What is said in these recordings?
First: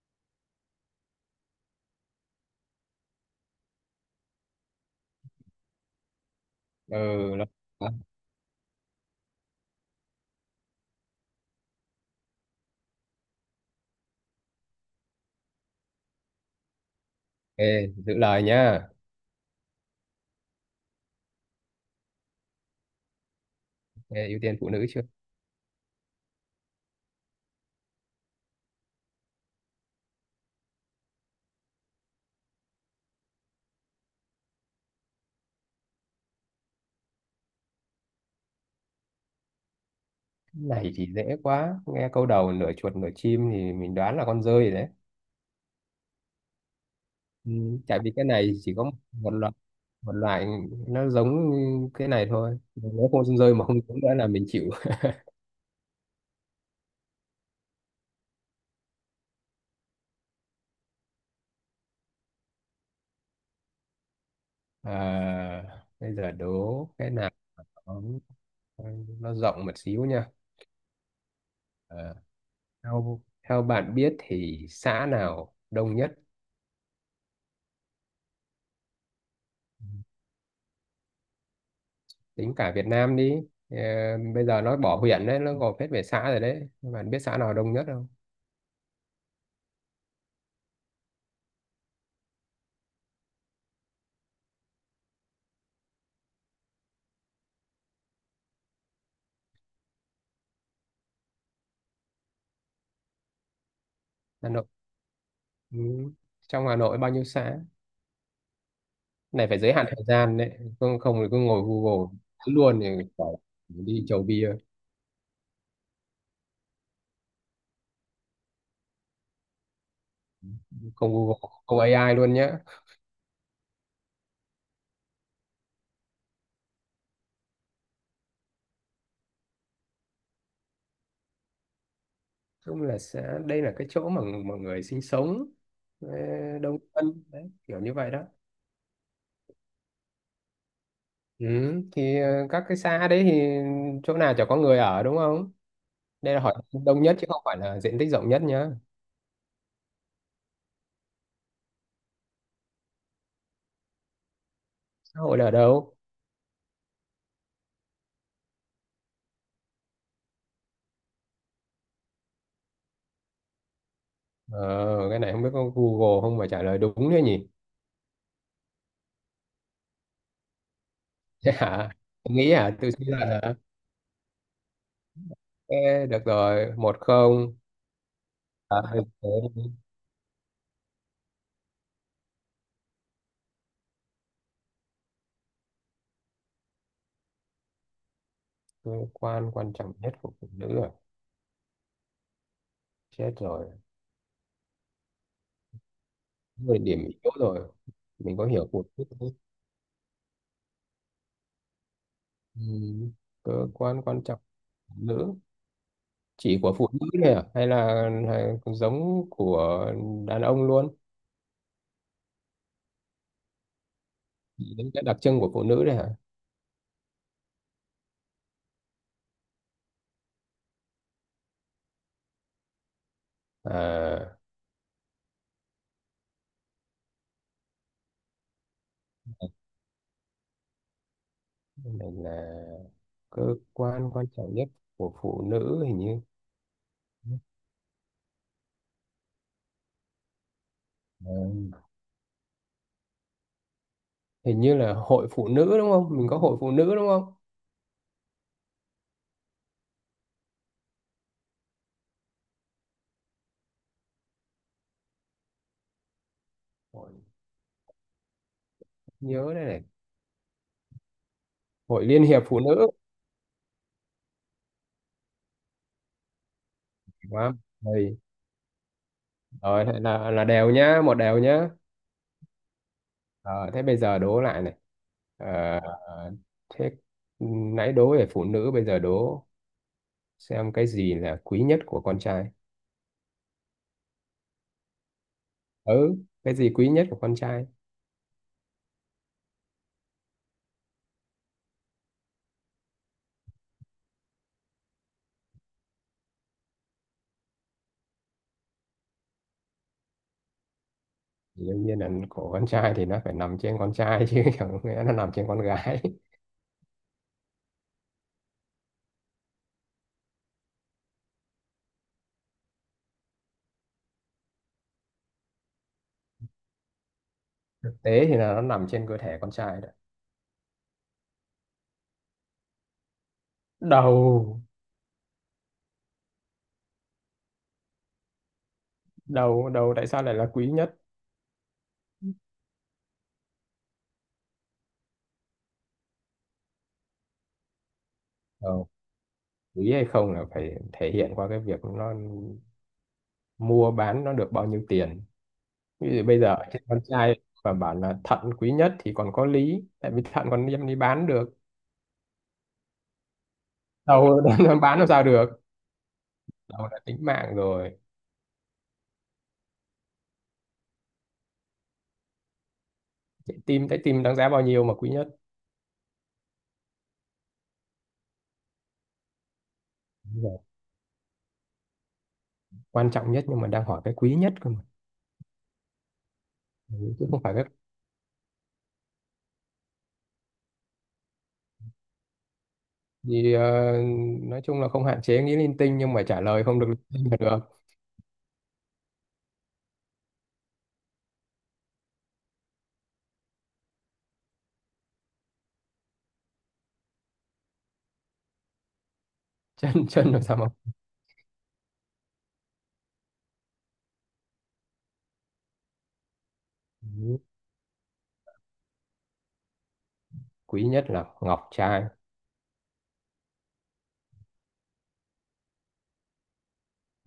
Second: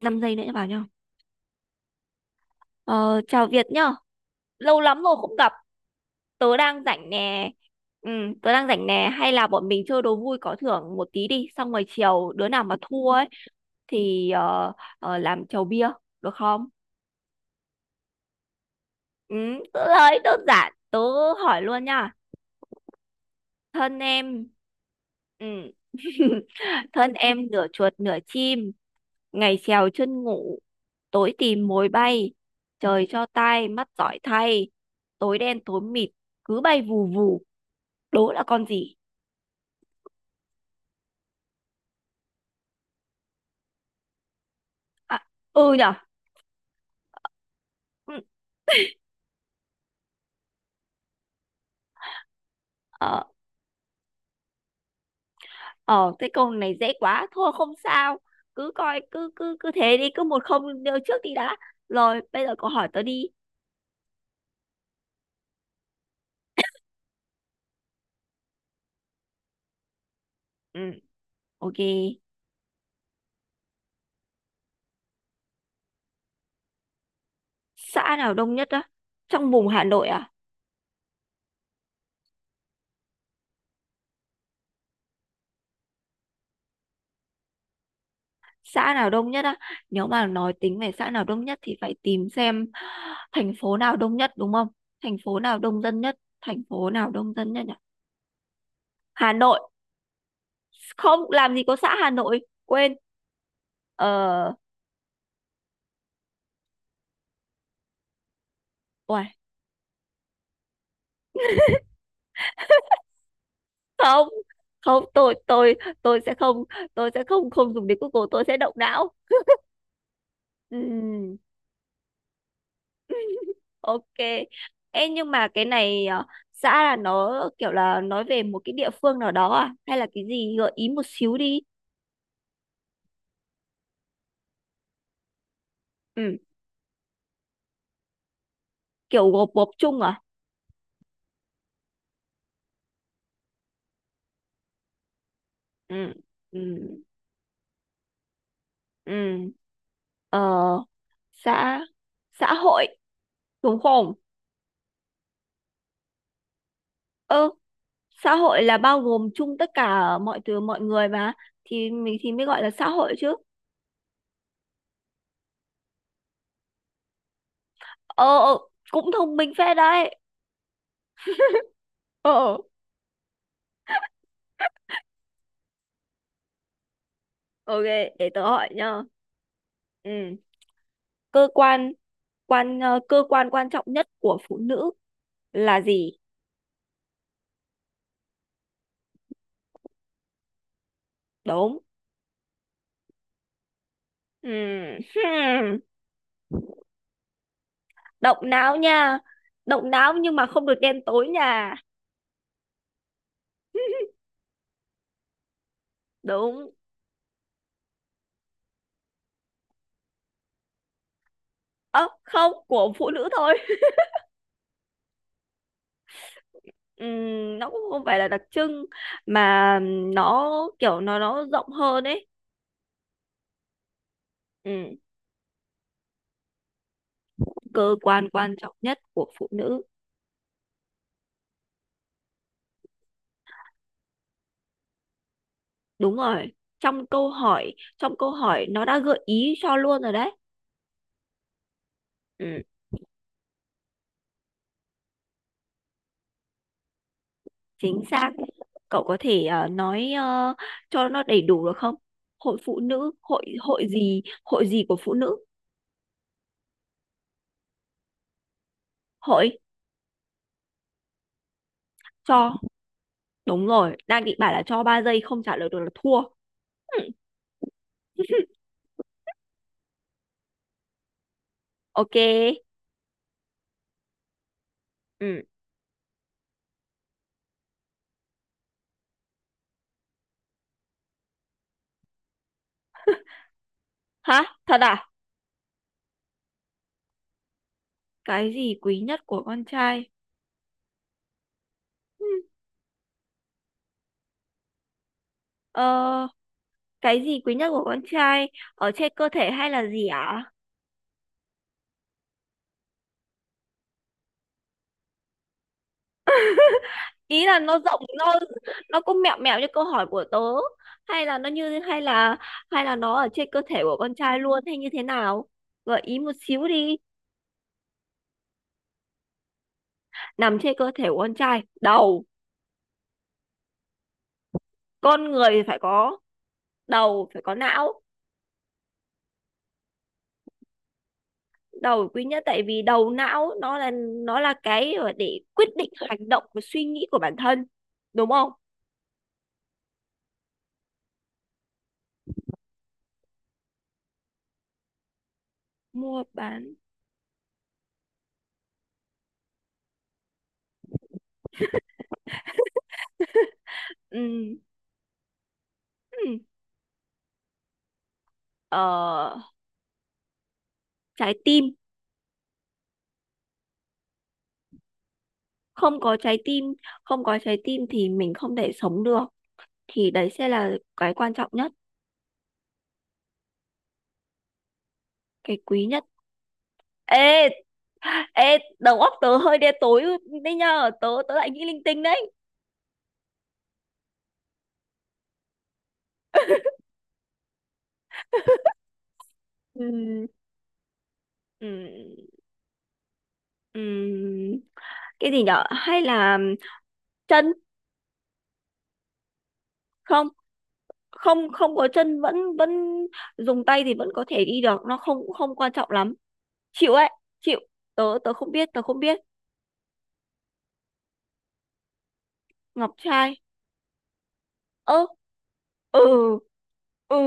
5 giây nữa vào nhau. Ờ, Chào Việt nhá. Lâu lắm rồi không gặp. Tớ đang Ừ, rảnh lo- nè. ok. Ừ, tớ đang rảnh nè. Hay là bọn mình chơi đố vui có thưởng một tí đi. Xong rồi chiều đứa nào mà thua ấy thì làm chầu bia. Được không? Giữ lời nhá. Ừ, tớ nói đơn giản. Tớ hỏi luôn nha. Thân Nghe ưu em. tiên phụ nữ chưa? Ừ. Thân em nửa chuột nửa chim, ngày trèo chân ngủ, tối tìm mồi bay, trời cho tai mắt giỏi thay, tối đen tối mịt cứ bay vù vù. Đố là con gì? Cái này thì dễ quá, nghe câu đầu nửa chuột nửa chim thì mình đoán là con dơi rồi đấy. À, ừ nhở. Ừ, tại vì Ừ, cái này chỉ có một loại, một loại nó giống cái này thôi, nếu ờ không con rơi mà không giống nữa là mình chịu. ờ cái câu này dễ quá thôi không sao. Cứ coi cứ cứ cứ thế đi, cứ một không đưa trước đi đã. Rồi bây giờ cậu hỏi tớ đi. à, Bây giờ đố cái nào nó nó rộng một xíu nha. Ừ, ok. à, theo theo bạn biết thì xã nào đông nhất? Xã nào đông nhất á? Trong vùng Hà Nội à? Tính cả Việt Nam đi. Ờ, Bây giờ nó bỏ huyện đấy, nó gộp hết về xã rồi đấy, nhưng mà biết xã nào đông nhất không? Xã nào đông nhất á? Nếu mà nói tính về xã nào đông nhất thì phải tìm xem thành phố nào đông nhất, đúng không? Thành phố nào đông dân nhất, thành phố nào đông dân nhất nhỉ? Hà Nội. Không làm gì có xã Hà Nội, quên. ờ Hà Nội. Ừ, trong Hà Nội bao nhiêu xã? Uầy, Này phải giới hạn thời gian đấy, không không thì cứ ngồi Google thấy luôn thì phải đi chầu không, bia. không. Tôi tôi sẽ không, tôi sẽ không không dùng đến Google, tôi sẽ động não. Không Google, Ừm, không AI luôn nhá. ok. Ê, nhưng mà cái này xã là nó kiểu là nói về một cái địa phương nào đó à, hay là cái gì? Gợi ý một xíu đi. Chung là xã đây là cái chỗ mà mọi người sinh sống, ờ, Ừ. đông dân đấy, kiểu như vậy đó. Kiểu gộp gộp chung à? Ừ, các cái xã đấy thì chỗ nào chả có người ở đúng không? Ừ. Đây là hỏi Ừ. đông nhất chứ không phải là diện tích rộng nhất nhá. Ừ. Ờ, xã, xã hội, đúng không? Xã hội là ở đâu? Ừ, xã hội là bao gồm chung tất cả mọi thứ mọi người mà, thì mình mới gọi là xã hội chứ. Ờ, cái này không biết có Google không mà trả lời đúng thế nhỉ? ờ ờ, Cũng thông minh phết đấy. Thế hả? Tôi nghĩ Ờ, hả? Tôi suy luận hả? Ê, được rồi, một không. ok, để tớ hỏi À, nhá. thế đi. Ừ, cơ quan, cơ quan quan trọng nhất của phụ nữ là gì? Cơ quan quan trọng nhất của phụ nữ rồi. Đúng. Chết rồi. Ừ. Hmm. Người điểm yếu rồi. Mình Động có hiểu não một chút nha, không? động não nhưng mà không được đen tối nha. Ừ. Cơ quan quan trọng của phụ nữ. Chỉ Đúng. của phụ nữ này à? Hay là, hay giống của đàn ông luôn? Ơ, không, của phụ nữ thôi. Chỉ những cái đặc trưng của phụ nữ này hả? Nó cũng không phải là đặc trưng mà nó kiểu nó rộng hơn ấy. À, Ừm, Cơ quan quan trọng nhất của phụ nữ. cái này là cơ quan quan trọng nhất của phụ nữ, hình Đúng như. rồi, Ừ, trong câu hỏi nó đã gợi ý cho luôn rồi đấy. Ừm. hình như là hội phụ nữ đúng không, mình có hội phụ nữ đúng không? Chính xác. Cậu có thể nói cho nó đầy đủ được không? Hội phụ nữ, hội hội gì của phụ nữ? Hội, Hội. nhớ đây này, hội liên hiệp Cho. phụ nữ. Đúng rồi, đang định bảo là cho 3 giây không trả lời được là thua. Đúng không? Rồi, Ừm, rồi thế là đều nhá, một đều nhá. ok. Ờ, thế bây giờ đố lại này. Ừ. Ờ, thế nãy đố về phụ nữ, bây giờ đố xem cái gì là quý nhất của con trai. Hả? Thật à? Ừ, cái gì quý nhất của con trai? Cái gì quý nhất của con trai? Ừm, Ờ, cái gì quý nhất của con trai ở trên cơ thể hay là gì ạ? Thì đương nhiên là của con trai thì nó phải nằm trên con trai chứ, chẳng nghĩa nó nằm trên con gái. Ý là nó rộng, nó cũng mẹo mẹo như câu hỏi của tớ, hay là nó như, hay là nó ở trên cơ thể của con trai luôn, hay như thế nào? Gợi ý một xíu đi. Thực tế thì là nó nằm trên cơ thể con trai đấy. Nằm trên cơ thể của con trai, đầu, Đầu. con người phải có đầu, phải có não. Đầu tại sao lại là quý nhất? Đầu quý nhất tại vì đầu não nó là, nó là cái để quyết định hành động và suy nghĩ của bản thân, đúng không? Ờ, quý hay không là phải thể hiện qua cái việc nó mua bán nó được bao nhiêu tiền. Ví Mua dụ bây giờ bán. trên con trai và bảo là thận quý nhất thì còn có lý, tại vì thận còn đem đi bán được, đâu Ừ. nó bán làm sao được. Ừ. Đâu là tính mạng rồi. Ờ, trái tim. Trái tim. Trái tim đáng giá bao nhiêu mà quý nhất? Không có trái tim, không có trái tim thì mình không thể sống được, thì đấy sẽ là cái quan trọng nhất. Quan trọng nhất nhưng mà đang hỏi cái quý nhất cơ mà. Cái quý nhất. Ừ, chứ không phải cái Ê, ê, đầu óc tớ hơi đen tối đấy, nhờ tớ tớ lại nghĩ linh tinh đấy. gì. Ờ, nói chung là không hạn chế nghĩ linh tinh, nhưng mà trả lời không được linh tinh là được. Ừ. Ừ. Ừ. Cái gì nhở, hay là chân? Chân Không, chân làm sao mà. không có chân vẫn vẫn dùng tay thì vẫn có thể đi được, nó không không quan trọng lắm. Chịu ấy. Ừ. Chịu. Tớ tớ không biết, tớ không biết. Quý nhất là ngọc trai. Ngọc trai. Ơ. Ừ.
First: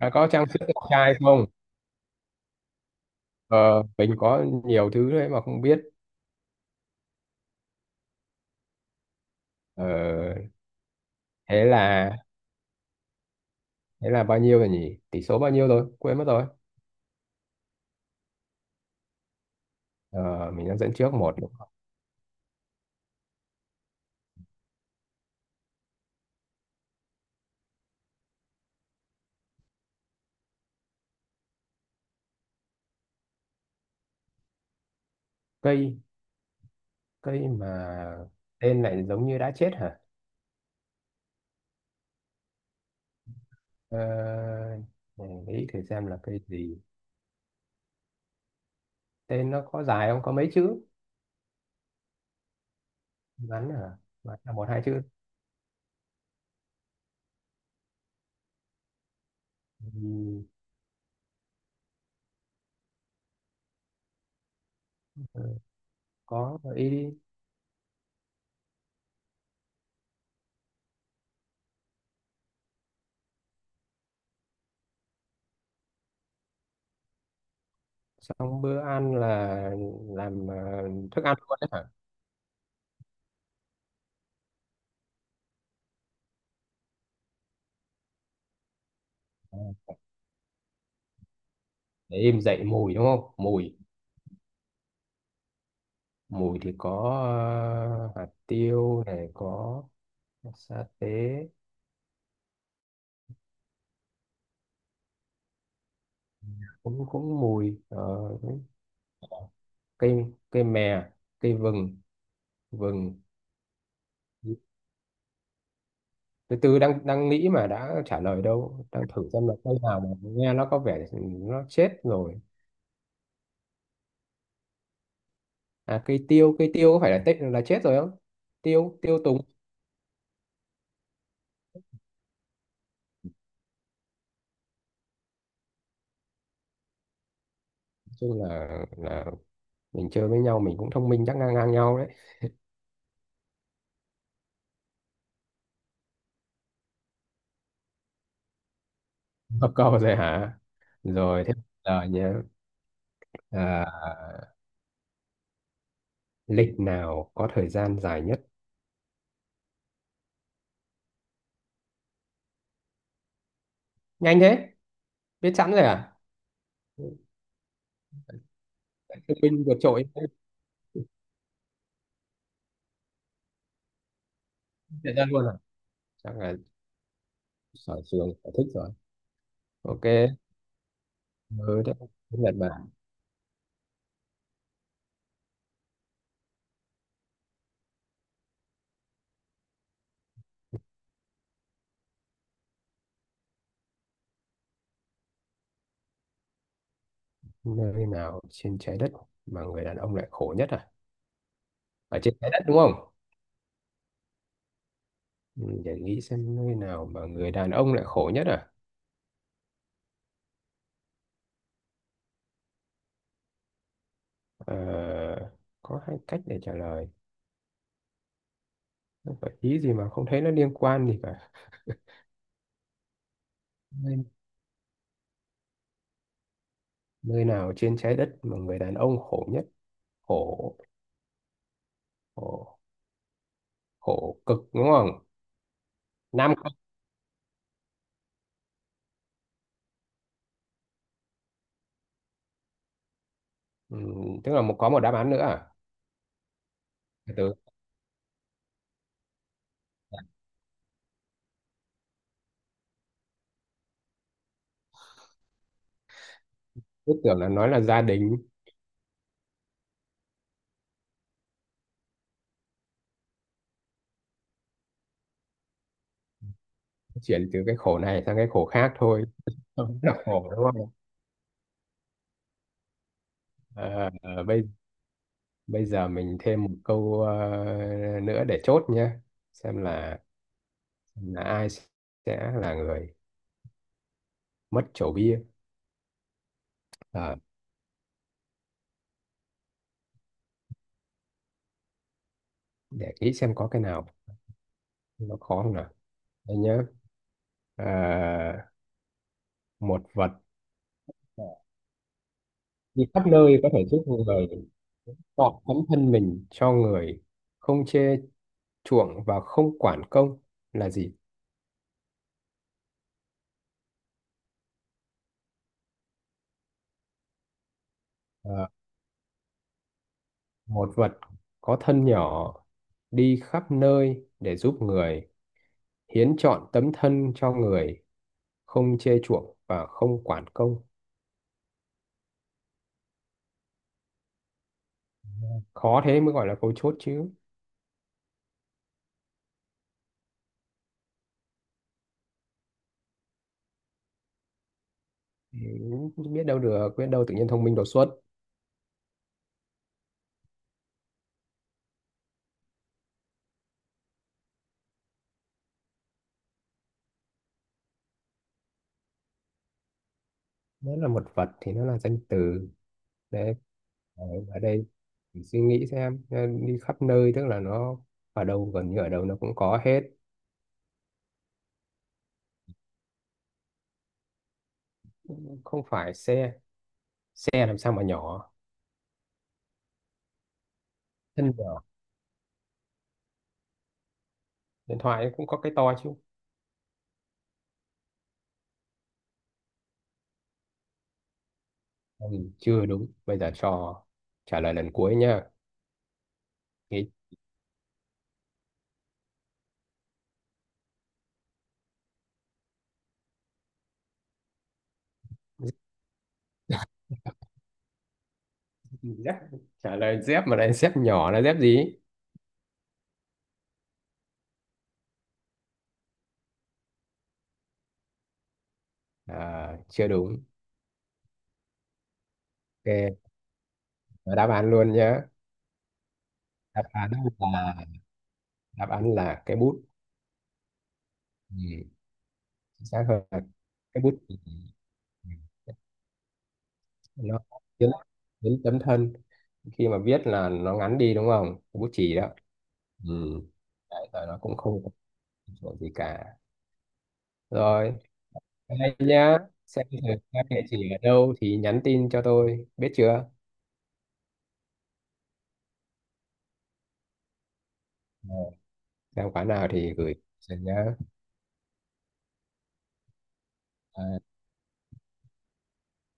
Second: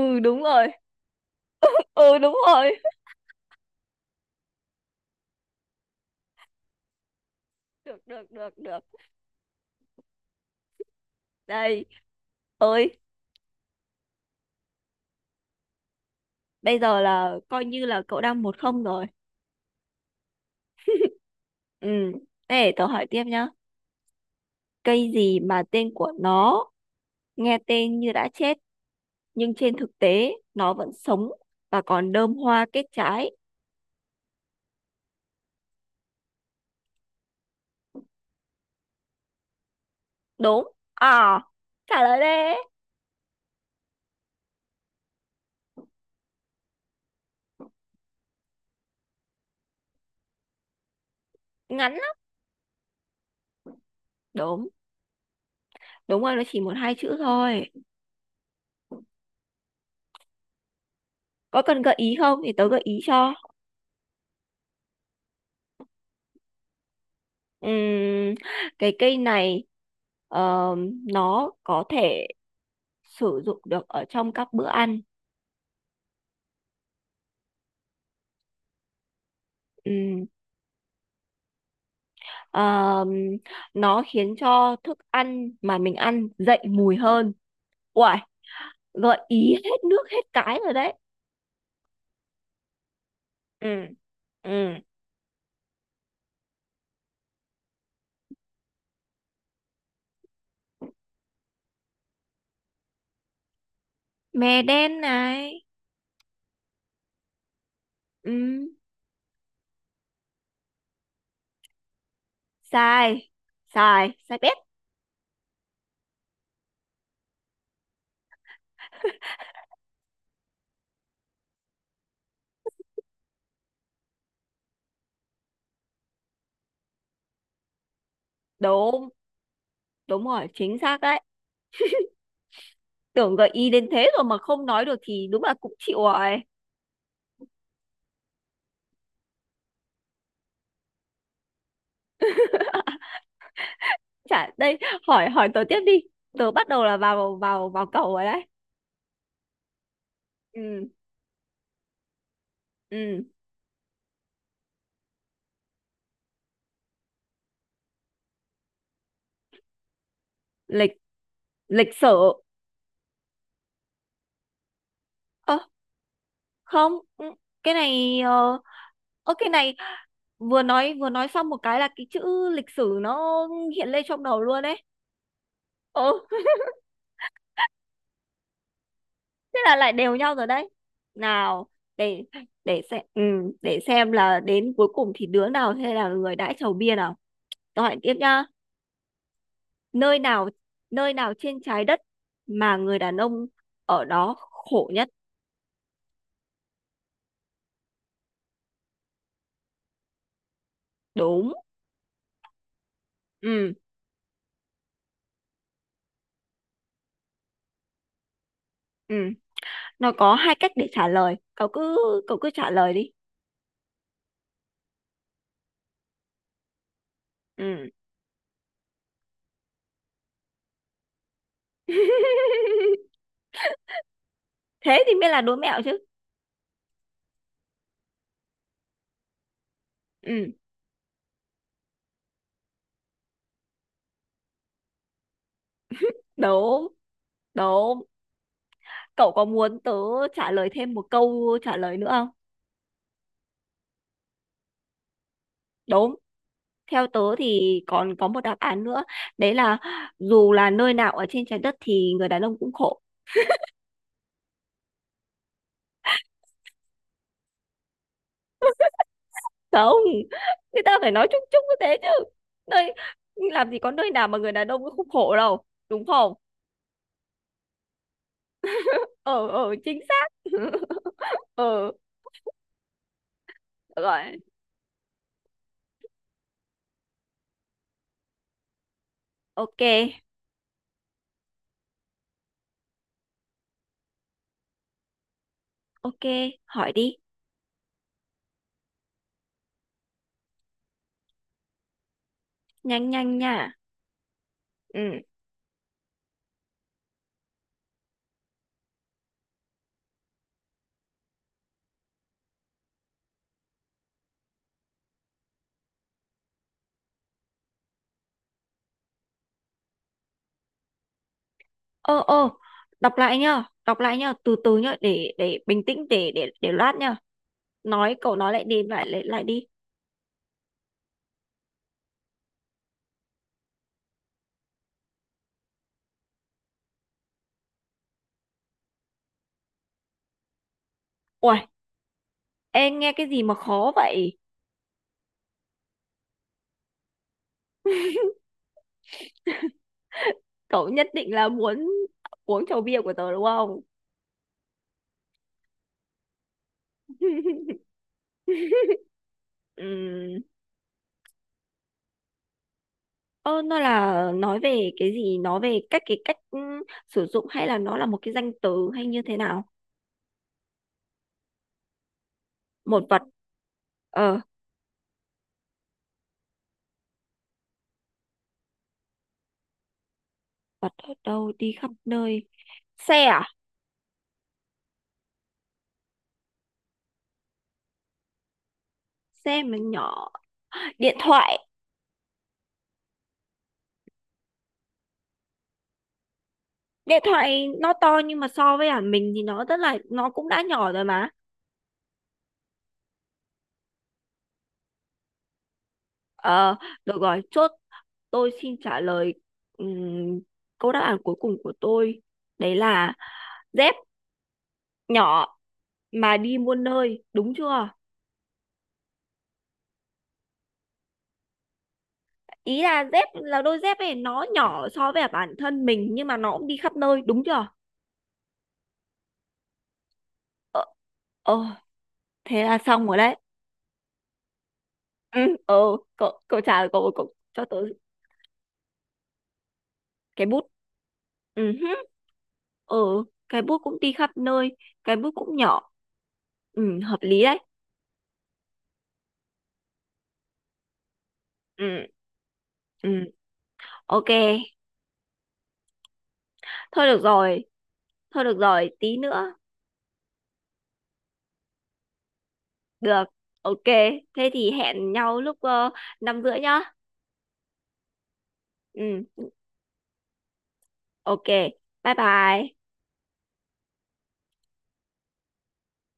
À, có Đúng trang sức rồi. ngọc trai không? Ừ, đúng rồi. Ờ, mình có nhiều thứ đấy mà không biết. Được được được được. ờ, Thế Đây. là, Ơi. thế là bao nhiêu rồi nhỉ, tỷ số bao nhiêu rồi quên mất rồi. Bây giờ là coi như là cậu đang 1-0 rồi. Ờ, mình đang dẫn trước một đúng không? Ừ, để tớ hỏi tiếp nhá. Cây gì mà tên của nó nghe tên như đã chết nhưng trên thực tế nó vẫn sống và còn đơm hoa kết trái? Cây Cây mà tên lại giống như đã chết hả? Đúng. À, trả lời đi. Ờ, để nghĩ thử xem là cây gì. Tên nó có dài không, có mấy chữ? Ngắn lắm. Ngắn hả? Ngắn là một Đúng, hai chữ. đúng rồi, nó chỉ một hai chữ thôi. Ừ, Có cần gợi ý không thì tớ gợi ý cho. có, gợi ý đi. Ừm, cái cây này ờ, nó có thể sử dụng được ở trong các bữa ăn. Xong bữa ăn là Ừm, làm thức ăn luôn đấy hả? ờm, nó khiến cho thức ăn mà mình ăn dậy mùi hơn. Uầy, gợi ý Ờ, hết nước hết cái rồi đấy. để em dậy mùi đúng không, Ừ. mùi. Ừ. Mùi thì có ờ, hạt tiêu này, có sa tế, Mè đen này. cũng cũng mùi. Ờ, Ừ. cây cây mè, cây vừng. Sai, Vừng. sai bét. Từ từ, đang đang nghĩ mà đã trả lời đâu, đang thử xem là cây nào mà nghe nó có vẻ nó chết rồi. À, cây tiêu, cây tiêu, có phải là tết là chết rồi không? Tiêu, Đúng, tiêu tùng. đúng rồi, chính xác đấy. Tưởng gợi ý đến thế rồi mà không nói được thì đúng là cũng chịu rồi. Nói chung là mình chơi với nhau mình cũng thông minh chắc ngang ngang nhau đấy. Chả đây, hỏi hỏi tớ tiếp đi, tớ bắt đầu là vào vào vào cầu rồi đấy. Có câu rồi hả? Ừ. Rồi thế giờ nhé. Ừ. À, lịch nào có thời gian dài nhất? Lịch, lịch sử. Nhanh thế, biết Ơ, sẵn rồi à? không, ừ, cái này ơ, Thông cái minh này vượt trội. vừa nói, xong một cái là cái chữ lịch sử nó hiện lên trong đầu luôn đấy. Thời gian luôn à? Chắc Ừ. là sở trường sở thích rồi. Thế là lại đều nhau Ok. rồi đấy. Nào. Ừ, thế để Nhật để Bản. xem. Ừ, để xem là đến cuối cùng thì đứa nào sẽ là người đãi chầu bia nào. Tôi hỏi tiếp nhá. Nơi nào, trên trái đất mà người đàn ông ở đó khổ nhất? Nơi nào trên trái đất mà người đàn ông lại khổ nhất à? Đúng. Ở trên trái đất đúng không? Ừ. Ừ, để nghĩ xem nơi nào mà người đàn ông lại khổ nhất à. Ừ. Nó có hai cách để trả lời. Cậu cứ trả lời đi. Ờ, có hai cách để trả lời. Ừ. Không phải ý gì mà không thấy nó liên quan gì cả. Nơi, Thế thì mới là đố mẹo chứ. nơi nào trên trái đất mà người đàn ông khổ nhất? Ừ, Khổ, khổ khổ cực đúng không, nam không? đúng, đúng. Cậu có muốn tớ trả lời thêm một câu trả lời nữa không? Ừ, tức là một có một đáp án nữa à? Đúng. Theo tớ Từ. thì còn có một đáp án nữa. Đấy là dù là nơi nào ở trên trái đất thì người đàn ông cũng khổ. Cứ tưởng là nói là gia đình. Không, người ta phải nói chung chung như thế chứ, nơi, làm gì có nơi nào mà người đàn ông cũng không khổ đâu, đúng không? Chuyển từ cái khổ này sang cái khổ khác thôi. Ờ Không Chính là xác. khổ đúng không? Ờ, À, rồi, à, bây bây giờ mình thêm một câu nữa để chốt nhé, xem ok. Là ai sẽ là người mất chỗ bia. Ok, hỏi đi. Ờ, Nhanh để nhanh nghĩ nha. xem có cái nào Ừ. nó khó không nào. Đây nhé. À, một vật đi khắp nơi có thể giúp người tọt tấm thân mình cho người, không chê chuộng và không quản công, là gì? ờ ờ Đọc lại nhá, từ từ nhá, để bình tĩnh để loát nhá. Cậu nói lại Ờ, đi, lại lại lại đi. một vật có thân nhỏ, đi khắp nơi để giúp người, hiến trọn tấm thân cho người, không chê chuộng và không quản công. Ui, em nghe cái gì mà khó vậy. Khó thế mới gọi là câu chốt chứ. Cậu nhất định là muốn uống chầu bia của tớ đúng không? Ừ, biết đâu được, biết đâu tự nhiên thông minh đột xuất. Ừ. Ơ, nó là nói về cái gì? Nói về cách, cái cách sử dụng, hay là nó là một cái danh từ, hay như thế nào? Nó là một vật thì nó là danh từ. Một vật. Đấy. Ờ, Đấy, ở đây mình suy nghĩ xem, đi khắp nơi tức là nó ở đâu, gần như ở đâu nó cũng có hết. vật ở đâu đi khắp nơi. Xe à? Không phải xe, xe làm sao mà nhỏ. Xe mà nhỏ. Điện Thân thoại. nhỏ, điện thoại cũng có cái to chứ. Điện thoại nó to nhưng mà so với mình thì nó rất là, nó cũng đã nhỏ rồi mà. Ừ, chưa đúng, bây giờ cho trả lời lần cuối nha. Ờ, Nghĩ. được rồi, chốt. Tôi xin trả lời ừm, câu đáp án cuối cùng của tôi. Đấy là dép nhỏ mà đi muôn nơi, đúng chưa? Dép. Trả lời dép mà lại dép nhỏ là dép gì? Ý là dép là đôi dép này nó nhỏ so với bản thân mình nhưng mà nó cũng đi khắp nơi, đúng chưa? À, chưa đúng. Ờ. Ờ, thế là xong rồi Ok. đấy. Và đáp án luôn nhá. Ừ, ờ, cậu cậu trả Đáp lời, án cậu cậu cho là, tớ. đáp án là cái bút. Cái bút. Ừ. Ừ, hứ, Chính ờ, xác hơn là cái bút cũng cái đi bút. khắp Ừ, nơi, cái bút cũng nhỏ. Ừ, hợp nó lý đấy. biến, tấm thân khi mà viết là nó ngắn đi đúng không, Ừ. bút chì đó. Ừ. Ừ. Đấy, rồi Ok, nó cũng không có chuyện gì cả. thôi được rồi, Rồi. Đây tí nhá, nữa. xem thử các địa chỉ ở đâu thì nhắn tin cho tôi biết Được. chưa. Ok. Thế thì hẹn nhau lúc 5 rưỡi nhá. Rồi, Ừ, xem quán nào thì gửi cho nhá. ok, bye bye. Ờ,